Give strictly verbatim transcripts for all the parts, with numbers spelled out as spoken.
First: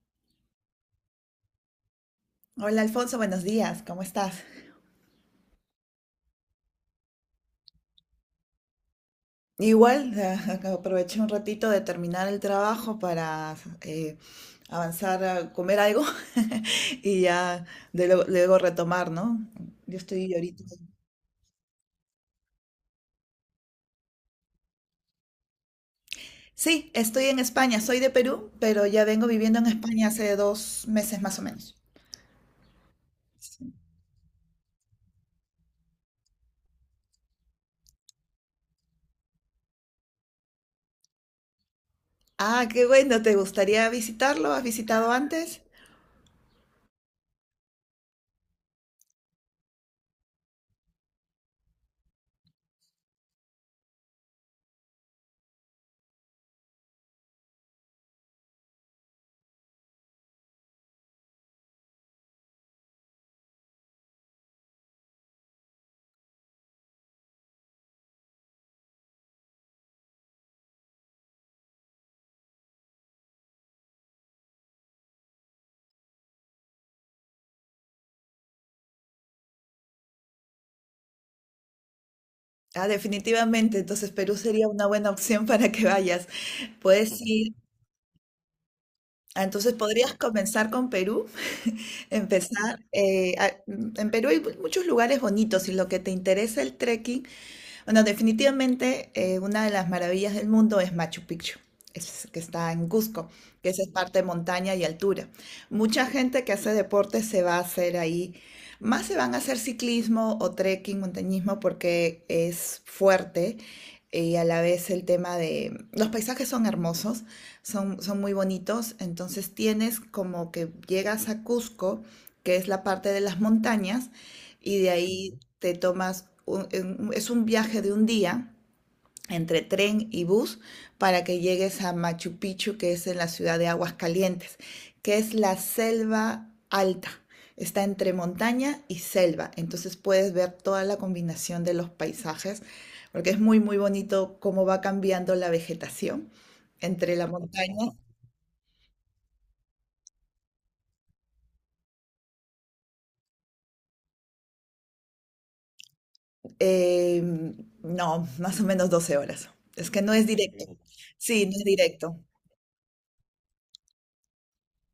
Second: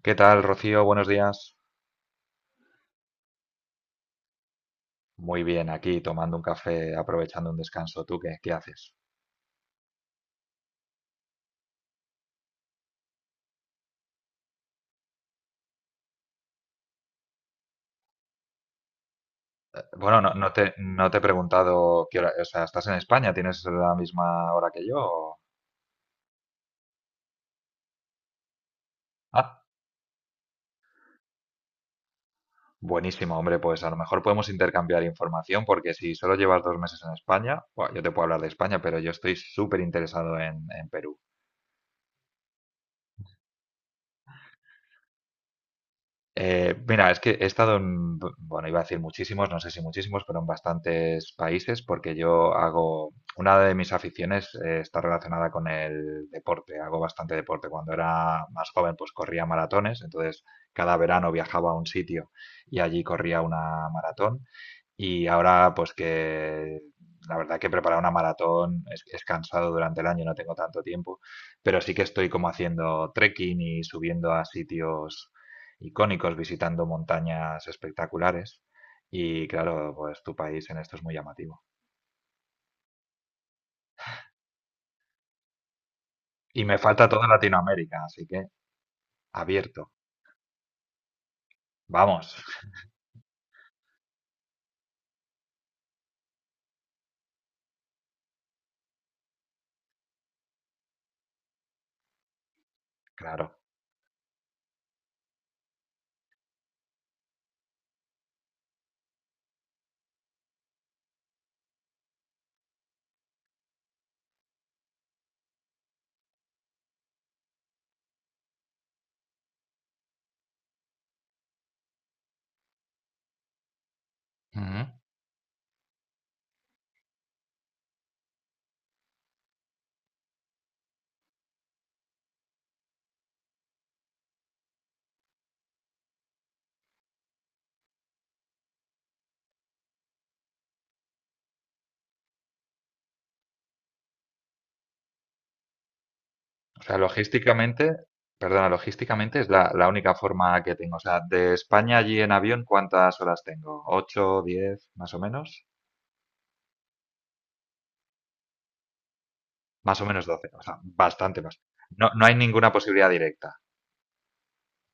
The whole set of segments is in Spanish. ¿Qué tal, Rocío? Buenos días. Hola Alfonso, buenos días, ¿cómo estás? Muy bien, aquí tomando un café, aprovechando un descanso. ¿Tú qué, qué haces? Igual, eh, aproveché un ratito de terminar el trabajo para eh, avanzar a comer algo y ya de luego, luego retomar, ¿no? Eh, Yo Bueno, no, estoy no ahorita. te, no te he preguntado qué hora, o sea, ¿estás en España? ¿Tienes la misma hora que yo? O- Sí, estoy en España, soy de Perú, pero ya vengo viviendo Ah, en España hace dos meses más o menos. buenísimo, hombre, Sí. pues a lo mejor podemos intercambiar información porque si solo llevas dos meses en España, buah, yo te puedo hablar de España, pero yo estoy súper interesado en, en Perú. Ah, qué bueno, ¿te gustaría visitarlo? ¿Has visitado antes? Eh, mira, es que he estado en, bu- bueno, iba a decir muchísimos, no sé si muchísimos, pero en bastantes países, porque yo hago, una de mis aficiones, eh, está relacionada con el deporte, hago bastante deporte. Cuando era más joven, pues corría maratones, entonces cada verano viajaba a un sitio y allí corría una maratón. Y ahora, pues que la verdad que preparar una maratón es, es cansado durante el año, no tengo tanto tiempo, pero sí que estoy como haciendo trekking y subiendo a sitios icónicos, visitando montañas espectaculares. Y claro, pues tu país en esto es muy llamativo. Ah, definitivamente, entonces Perú sería una buena opción para que vayas. Y me falta Puedes toda ir, Latinoamérica, así que ah, entonces abierto. podrías comenzar con Perú. Vamos, Empezar. Eh, a- en Perú hay muchos lugares bonitos y lo que te interesa, el trekking, bueno, definitivamente, eh, una de las maravillas del mundo es Machu Picchu, es- que está en Cusco, claro. que esa es parte de montaña y altura. Mucha gente que hace deporte se va a hacer ahí, más se van a hacer ciclismo o trekking, montañismo, porque es fuerte, eh, y a la vez el tema de los paisajes. Son hermosos, son, son muy bonitos, entonces tienes, como que llegas a Cusco, que es la parte de las montañas, Ujú. y de ahí te tomas, un- en- es un viaje de un día entre tren y bus para que llegues a Machu Picchu, que es en la ciudad de Aguascalientes, que es la selva alta. Está entre montaña y selva, entonces puedes ver toda la combinación de los paisajes, porque es muy, muy bonito cómo va cambiando la vegetación O sea, entre la montaña. logísticamente, perdona, logísticamente es la, la única forma que tengo. O sea, de España allí en avión, ¿cuántas horas tengo? ¿Ocho, diez más o menos? eh, no, más o menos doce horas. Es Más que o no menos es doce, o directo. Mm. sea, bastante Sí, no más. es No, directo. no hay ninguna posibilidad directa,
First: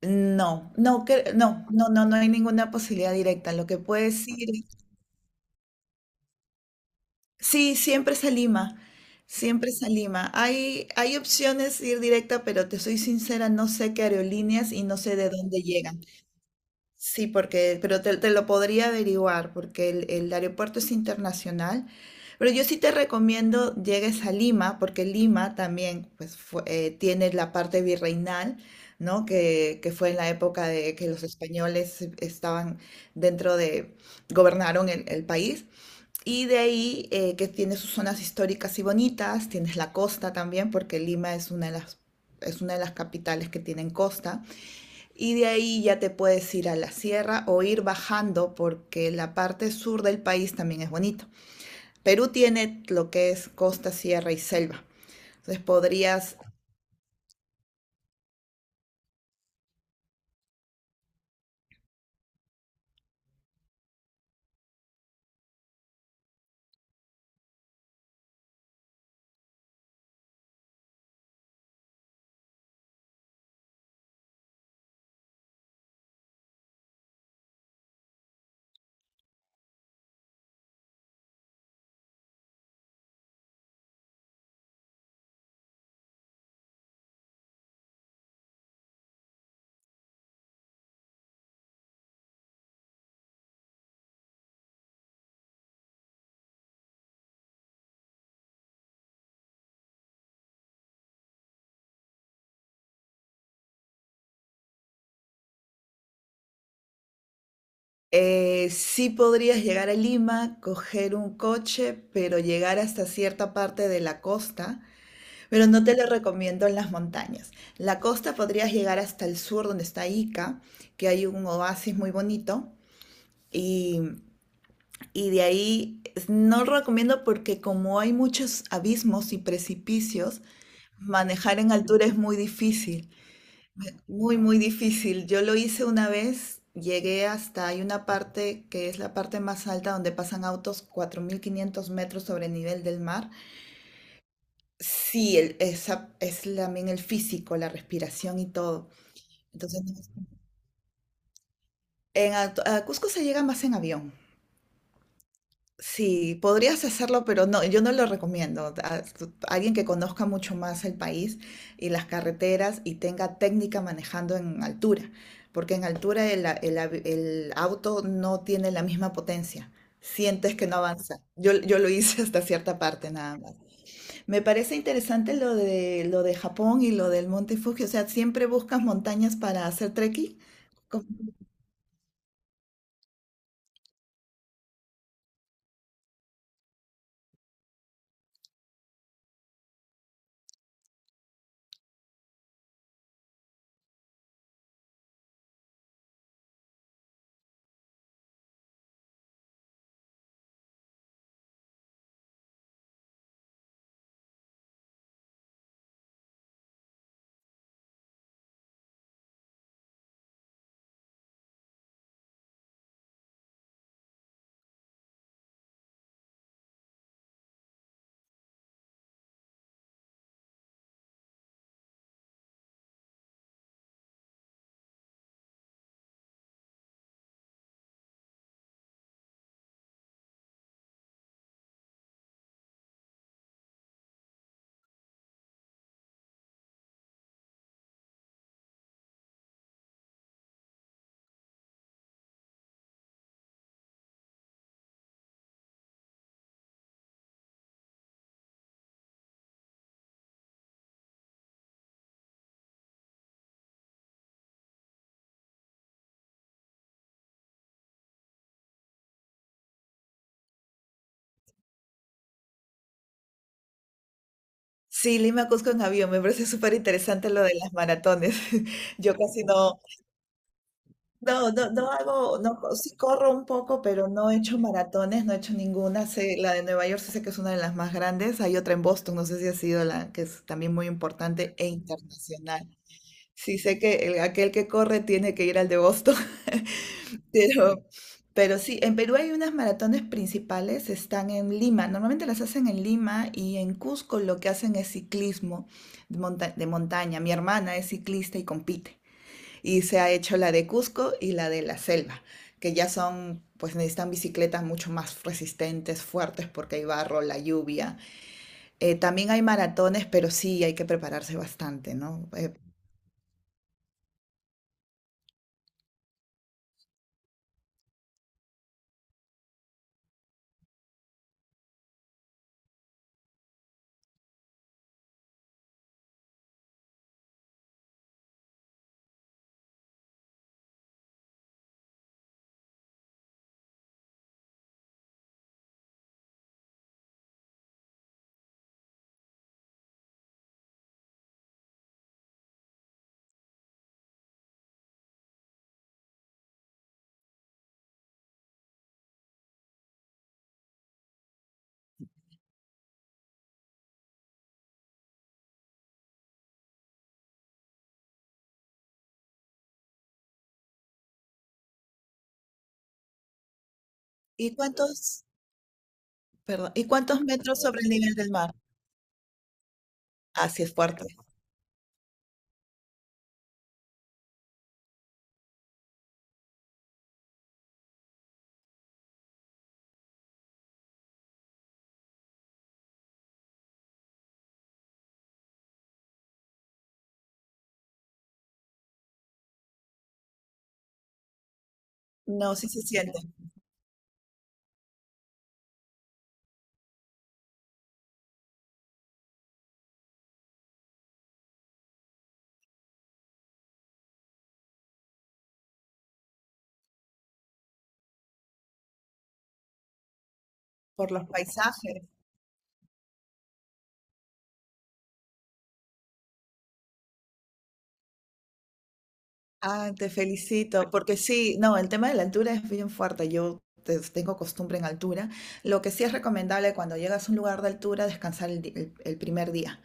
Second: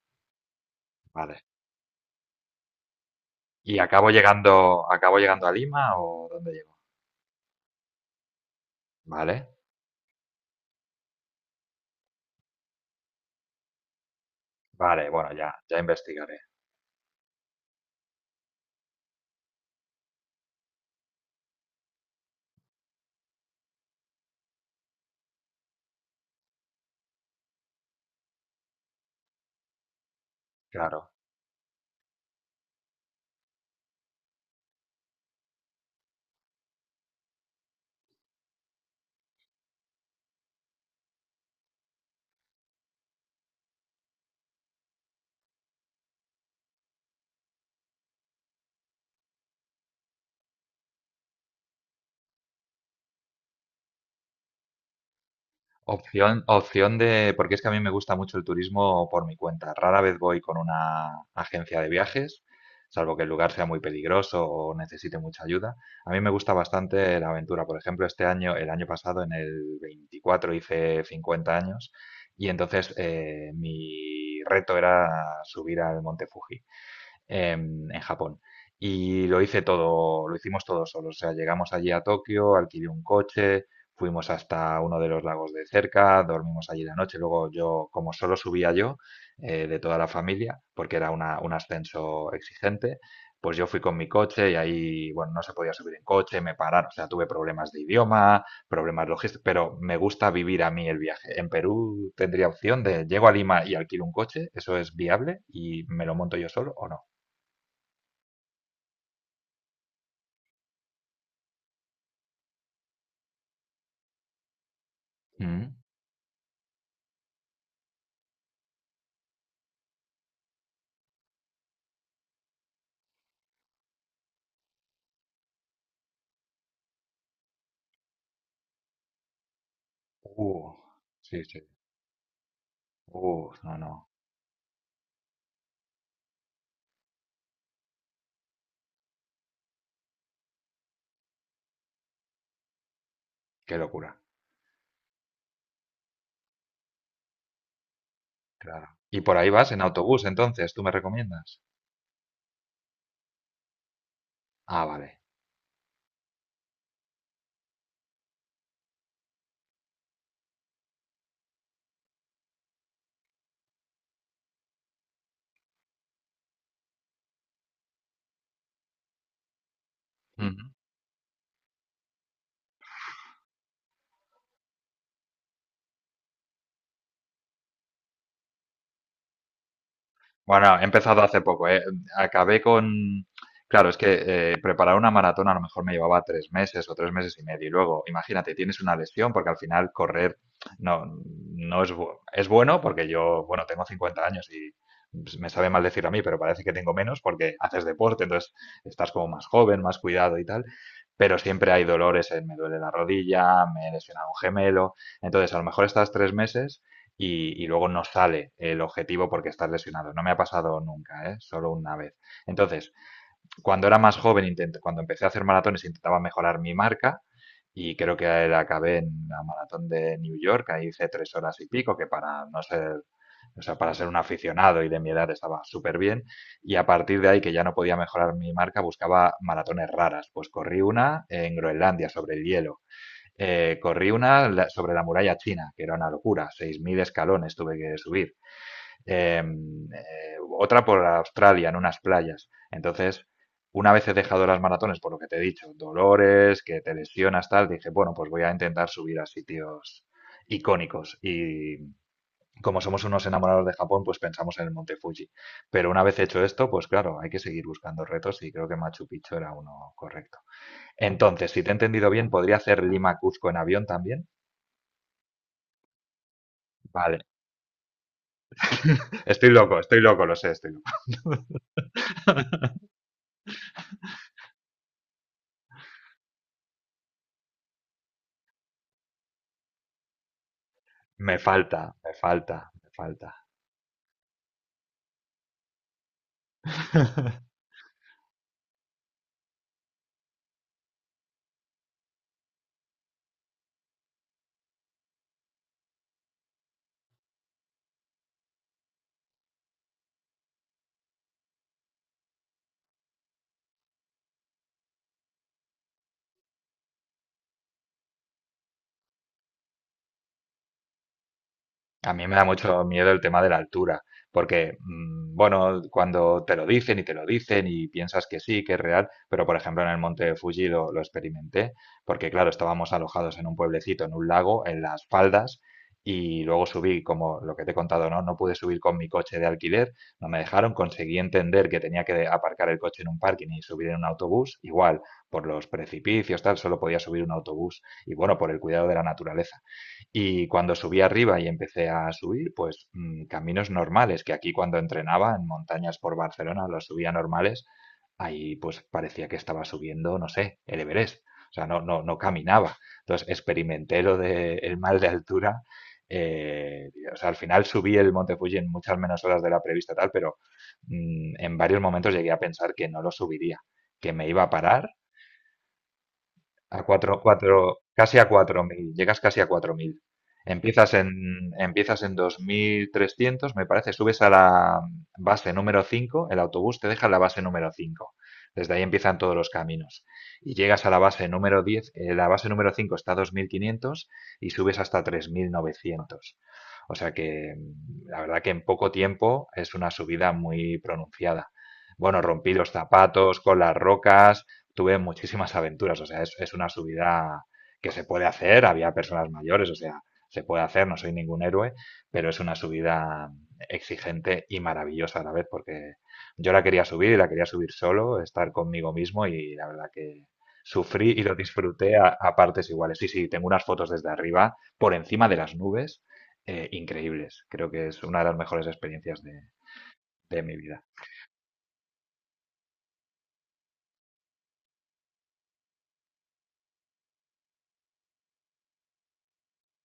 No, no, cre- ¿vale? no, no, no, no hay ninguna posibilidad directa. Lo ¿Y que acabo puedes ir, es... llegando, acabo llegando a Lima o dónde llego? Sí, siempre es a Lima, ¿Vale? siempre es a Lima. Hay, hay opciones de ir directa, pero te soy sincera, no sé qué aerolíneas y no Vale, sé de bueno, ya, dónde ya llegan. investigaré, Sí, porque, pero te, te lo podría averiguar, porque el, el aeropuerto es internacional. Pero yo sí te recomiendo llegues a Lima, porque Lima también pues, fue- eh, tiene la parte virreinal, ¿no? Que, que fue en la época de que claro. los españoles estaban dentro de, gobernaron el, el país. Y de ahí, eh, que tiene sus zonas históricas y bonitas, tienes la costa también, porque Lima es una de las, es una de las capitales que tienen costa. Y de ahí ya te puedes ir a la sierra o ir bajando porque la parte sur del país también es bonito. Perú tiene lo que es costa, sierra y selva. Entonces podrías, Opción, opción de, porque es que a mí me gusta mucho el turismo por mi cuenta. Rara vez voy con una agencia de viajes, salvo que el lugar sea muy peligroso o necesite mucha ayuda. A mí me gusta bastante la aventura. Por ejemplo, este año, el año pasado, en el veinticuatro hice cincuenta años y entonces, eh, mi reto era subir al Monte Fuji. Em, en Japón. Y lo hice todo, lo hicimos todo solo. O sea, llegamos allí a Tokio, alquilé un coche, fuimos hasta uno de los lagos de cerca, dormimos allí la noche. Luego yo, como solo subía yo, eh, de toda la familia, porque era una- un ascenso exigente, pues yo fui con mi coche y ahí, bueno, no se podía subir en coche, me pararon. O sea, tuve problemas de idioma, problemas logísticos, pero me gusta vivir a mí el viaje. En Perú tendría opción de llego a Lima y alquilo un coche, ¿eso es viable y me lo monto yo solo o no? eh, sí, podrías llegar a Lima, coger un coche, pero llegar hasta cierta parte de la costa, pero Mm. no te lo recomiendo en las montañas. La costa podrías llegar hasta el sur donde está Ica, que hay un oasis muy bonito. Y Y de ahí no lo recomiendo porque como hay muchos abismos y precipicios, Uh, sí, manejar sí. en altura es muy difícil, Uh, no, no. muy, muy difícil. Yo lo hice una vez, llegué hasta, hay una parte que es la parte más alta donde pasan autos, cuatro mil quinientos metros sobre el nivel del mar. Qué locura. Sí, el- esa es también el físico, la respiración y Claro. todo. Y por ahí vas en Entonces, no es... autobús, entonces, ¿tú me recomiendas? en, a, a Cusco se llega más en avión. Ah, vale. Sí, podrías hacerlo, pero no, yo no lo recomiendo. A- tu- Alguien que conozca mucho más el país y las carreteras y tenga técnica manejando en altura, porque en altura el, a- el avi- el auto no tiene la misma potencia. Sientes que no avanza. Yo, yo lo hice hasta cierta parte nada más. Me parece interesante lo de, lo de Japón y lo del Monte Fuji. O sea, ¿siempre buscas montañas para hacer trekking? Bueno, he empezado hace poco, ¿eh? Acabé con... Claro, es que, eh, preparar una maratón a lo mejor me llevaba tres meses o tres meses y medio. Y luego, imagínate, tienes una lesión porque al final correr no, no es, bu- es bueno porque yo, bueno, tengo cincuenta años y pues, me sabe mal decir a mí, pero parece que tengo menos porque haces deporte, entonces estás como más joven, más cuidado y tal. Pero siempre hay dolores, eh, me duele la rodilla, me he lesionado un gemelo. Entonces, a lo mejor estás tres meses y, y luego no sale el objetivo porque estás lesionado. No me ha pasado nunca, ¿eh? Solo una vez. Entonces, cuando era más joven, intent- cuando empecé a hacer maratones, intentaba mejorar mi marca y creo que la acabé en la maratón de New York, ahí hice tres horas y pico, que para no ser, o sea, para ser un aficionado y de mi edad estaba súper bien. Y a partir de ahí, que ya no podía mejorar mi marca, buscaba maratones raras. Pues corrí una en Groenlandia sobre el hielo, eh, corrí una la- sobre la muralla china, que era una locura, seis mil escalones tuve que subir. Eh, eh, otra por Australia, en unas playas. Entonces, una vez he dejado las maratones, por lo que te he dicho, dolores, que te lesionas, tal, dije, bueno, pues voy a intentar subir a sitios icónicos. Y como somos unos enamorados de Japón, pues pensamos en el Monte Fuji. Pero una vez hecho esto, pues claro, hay que seguir buscando retos y creo que Machu Picchu era uno correcto. Entonces, si te he entendido bien, podría hacer Lima-Cuzco en avión también. Sí, Lima a Cusco en avión. Me parece súper Vale. interesante lo de las maratones. Yo casi Estoy loco, no, estoy loco, lo sé, estoy loco. no, no, no hago, no, co- sí corro un poco, pero no he hecho maratones, no he hecho ninguna. Sé- la de Nueva York sí sé que es una de las más grandes. Hay otra en Boston, no sé si ha sido la que es también muy Me importante e falta, me falta, internacional. me falta. Sí sé que el- aquel que corre tiene que ir al de Boston. Pero, pero sí, en Perú hay unas maratones principales, están en Lima. Normalmente las hacen en Lima y en Cusco lo que hacen es ciclismo de monta- de montaña. Mi hermana es ciclista y compite. Y se ha hecho la de Cusco y la de la selva, que ya son, pues necesitan bicicletas mucho más resistentes, fuertes, porque hay barro, la lluvia. Eh, también hay maratones, pero sí hay que prepararse bastante, A mí ¿no? me da Eh, mucho miedo el tema de la altura, porque, mm, bueno, cuando te lo dicen y te lo dicen y piensas que sí, que es real, pero por ejemplo en el monte Fuji lo, lo experimenté, porque claro, estábamos alojados en un pueblecito, en un lago, en las faldas, y luego subí, como lo que te he contado, ¿no? No pude subir con mi coche de alquiler, no me dejaron, conseguí entender que tenía que aparcar el coche en un parking y subir en un autobús, igual, por los precipicios, tal, solo podía subir un autobús, y bueno, por el cuidado de la naturaleza. Y cuando subí arriba y empecé a subir, pues, mm, caminos normales, que aquí cuando entrenaba en montañas por Barcelona los subía normales, ahí pues parecía que estaba subiendo, no sé, el Everest. O sea, no, no, no caminaba. Entonces experimenté lo del mal de altura. Eh, o sea, al final subí el Monte Fuji en muchas menos horas de la prevista, tal, pero, mm, en varios momentos llegué a pensar que no lo subiría, que me iba a ¿y parar. cuántos, perdón, a ¿y cuatro, cuántos metros cuatro, sobre el nivel casi a del mar? cuatro mil, llegas casi a cuatro mil. Así es Empiezas fuerte. en, empiezas en dos mil trescientos me parece, subes a la base número cinco. El autobús te deja en la base número cinco. Desde ahí empiezan todos los caminos. Y llegas a la base número diez. Eh, la base número cinco está a dos mil quinientos y subes hasta tres mil novecientos. O sea que, mm, la verdad que en poco tiempo es una subida muy pronunciada. Bueno, rompí No, sí los se siente zapatos con las rocas, tuve muchísimas aventuras, o sea, es, es una subida que se puede hacer, había personas mayores, o sea, se puede hacer, no soy ningún héroe, pero es una subida exigente y maravillosa a la vez, porque yo la quería subir y la quería subir solo, estar conmigo mismo y la verdad que sufrí por y los lo disfruté paisajes. a, a partes iguales. Sí, sí, tengo unas fotos desde arriba, por encima de las nubes, eh, increíbles. Creo que es una de las mejores experiencias de, Ah, te de mi vida. felicito, porque sí, no, el tema de la altura es bien fuerte. Yo te- tengo costumbre en altura. Lo que sí es recomendable cuando llegas a un lugar de altura, descansar el, di- el- el primer día.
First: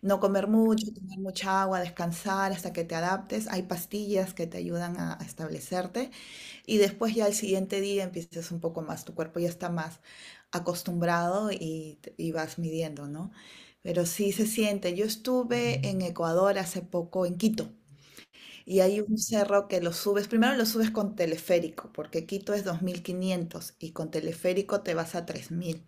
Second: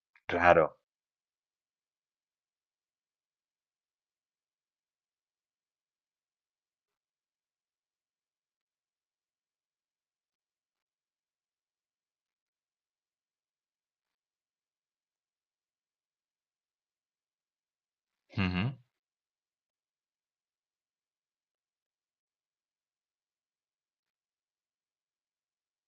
No comer Claro. mucho, tomar mucha agua, descansar hasta que te adaptes. Hay pastillas que te ayudan a a establecerte. Y después ya al siguiente día empiezas un poco más, tu cuerpo ya está más acostumbrado y, y vas midiendo, ¿no? Pero sí se siente. Yo estuve en Ecuador hace poco, en Quito, Ujú. y hay un cerro que lo subes, primero lo subes con teleférico, porque Quito es dos mil quinientos y con teleférico te vas a tres mil,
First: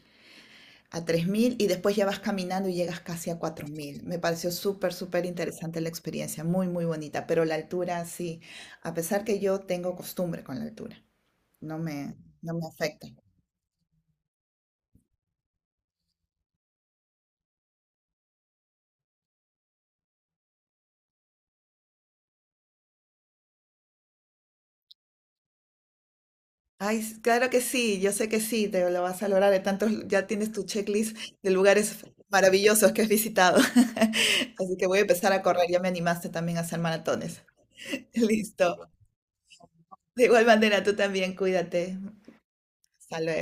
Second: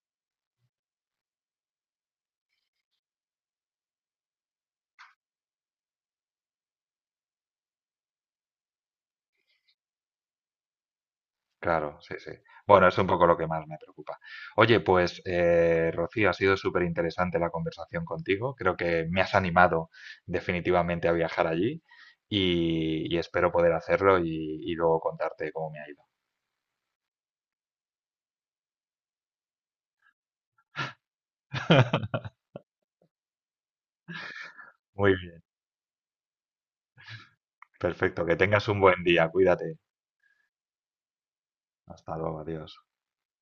a tres mil, y después ya vas caminando y llegas casi a cuatro mil. Me pareció súper, súper interesante la experiencia, muy, muy bonita, pero la altura sí, a pesar que yo tengo costumbre con la altura, no Claro, sí, me, sí. no me Bueno, es un afecta. poco lo que más me preocupa. Oye, pues, eh, Rocío, ha sido súper interesante la conversación contigo. Creo que me has animado definitivamente a viajar allí y, y espero poder hacerlo y, y luego contarte cómo me ha ido. Ay, s- claro que sí, yo sé que sí, te lo vas a lograr. De tantos, ya tienes tu checklist de lugares maravillosos que has visitado. Así que voy a Muy empezar bien, a correr, ya me animaste también a hacer maratones. perfecto. Que tengas un Listo. buen día. Cuídate. De igual manera, tú también, cuídate. Hasta luego, adiós. Hasta luego.